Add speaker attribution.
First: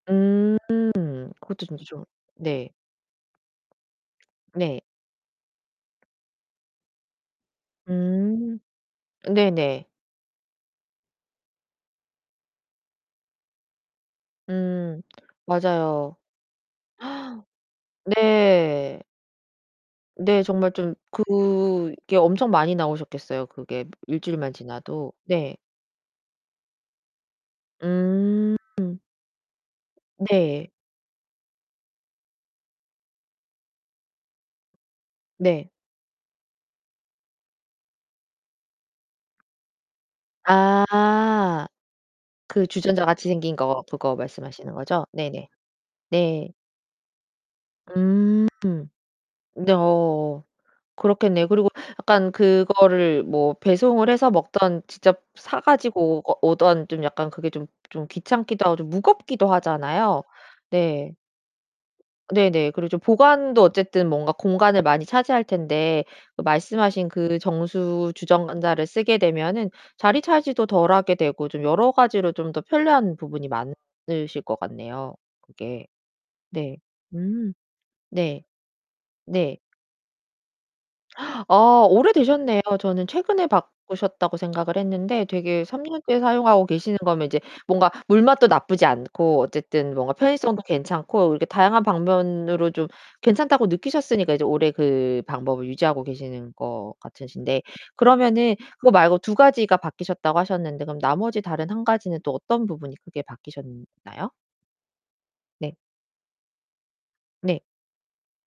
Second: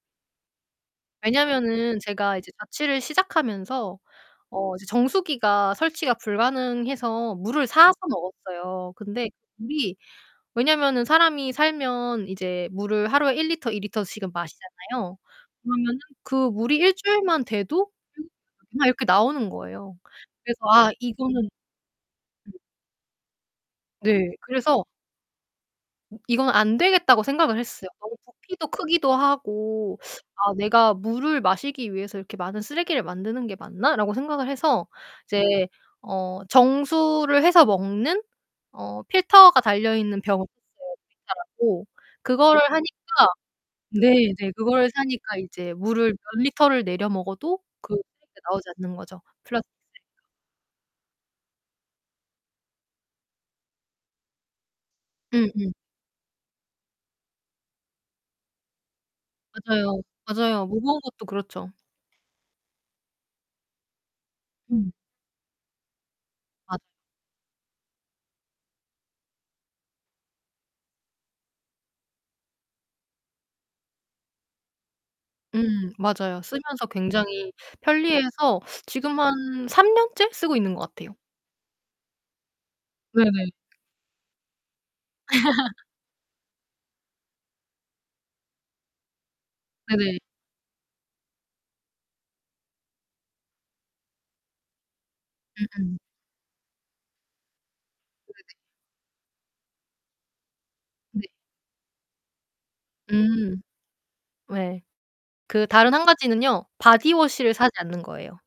Speaker 1: 음 그것도 진짜
Speaker 2: 왜냐면은
Speaker 1: 좋
Speaker 2: 제가 이제
Speaker 1: 네.
Speaker 2: 자취를 시작하면서 어
Speaker 1: 네.
Speaker 2: 이제 정수기가 설치가 불가능해서 물을 사서
Speaker 1: 음.
Speaker 2: 먹었어요. 근데
Speaker 1: 네네.
Speaker 2: 물이 왜냐면은 사람이 살면 이제 물을 하루에 1L 2L씩은
Speaker 1: 음.
Speaker 2: 마시잖아요. 그러면은
Speaker 1: 맞아요.
Speaker 2: 그 물이 일주일만 돼도 막
Speaker 1: 네.
Speaker 2: 이렇게 나오는 거예요.
Speaker 1: 네.
Speaker 2: 그래서
Speaker 1: 정말
Speaker 2: 아
Speaker 1: 좀
Speaker 2: 이거는
Speaker 1: 그게 엄청 많이 나오셨겠어요. 그게
Speaker 2: 네
Speaker 1: 일주일만
Speaker 2: 그래서
Speaker 1: 지나도. 네.
Speaker 2: 이건 안 되겠다고 생각을 했어요. 너무
Speaker 1: 음.
Speaker 2: 부피도 크기도 하고 '아
Speaker 1: 네.
Speaker 2: 내가 물을 마시기 위해서 이렇게 많은 쓰레기를 만드는 게 맞나?'라고 생각을 해서 이제
Speaker 1: 네.
Speaker 2: 어 정수를 해서 먹는 어 필터가 달려 있는 병 어. [unintelligible] 사
Speaker 1: 아.
Speaker 2: 갖고 그거를
Speaker 1: 그
Speaker 2: 하니까
Speaker 1: 주전자같이 생긴 거 그거
Speaker 2: 네 네.
Speaker 1: 말씀하시는
Speaker 2: 그거를
Speaker 1: 거죠?
Speaker 2: 사니까
Speaker 1: 네네.
Speaker 2: 이제 물을 몇
Speaker 1: 네.
Speaker 2: 리터를 내려 먹어도 그게
Speaker 1: 음.
Speaker 2: 나오지 않는 거죠 플라스틱.
Speaker 1: 네어. 그렇겠네요. 그리고 약간 그거를 뭐 배송을 해서 먹든 직접 사
Speaker 2: 음음.
Speaker 1: 가지고 오 어 오든 좀 약간 그게 좀 좀 귀찮기도 하고 좀 무겁기도
Speaker 2: 맞아요.
Speaker 1: 하잖아요?
Speaker 2: 맞아요. 무거운
Speaker 1: 네.
Speaker 2: 것도 그렇죠.
Speaker 1: 네네. 그렇죠. 보관도 어쨌든 뭔가 공간을
Speaker 2: 음.
Speaker 1: 많이 차지할 텐데
Speaker 2: 맞
Speaker 1: 말씀하신 그 정수 주전자를 쓰게 되면은 자리 차지도 덜하게 되고 좀 여러 가지로 좀 더 편리한 부분이 많으실 것 같네요. 그게.
Speaker 2: 음 맞아요.
Speaker 1: 네.
Speaker 2: 쓰면서 굉장히
Speaker 1: 음. 네.
Speaker 2: 편리해서 지금 한
Speaker 1: 네.
Speaker 2: 3 년째 쓰고 있는 것 같아요.
Speaker 1: 어 오래되셨네요. 저는 최근에
Speaker 2: 네네.
Speaker 1: 바꾸셨다고 생각을 했는데 되게 3 년째 사용하고 계시는 거면 이제 뭔가 물맛도 나쁘지 않고, 어쨌든 뭔가
Speaker 2: 네네.
Speaker 1: 편의성도 괜찮고, 이렇게 다양한 방면으로 좀 괜찮다고 느끼셨으니까 이제 오래 그 방법을
Speaker 2: 음음.
Speaker 1: 유지하고 계시는 거 같으신데,
Speaker 2: 네네.
Speaker 1: 그러면은 그거 말고 2 가지가 바뀌셨다고 하셨는데 그럼
Speaker 2: 네.
Speaker 1: 나머지 다른 1 가지는 또 어떤 부분이 크게
Speaker 2: 음.
Speaker 1: 바뀌셨나요?
Speaker 2: 왜. 그
Speaker 1: 네.
Speaker 2: 다른 한 가지는요. 바디워시를
Speaker 1: 네.
Speaker 2: 사지 않는 거예요.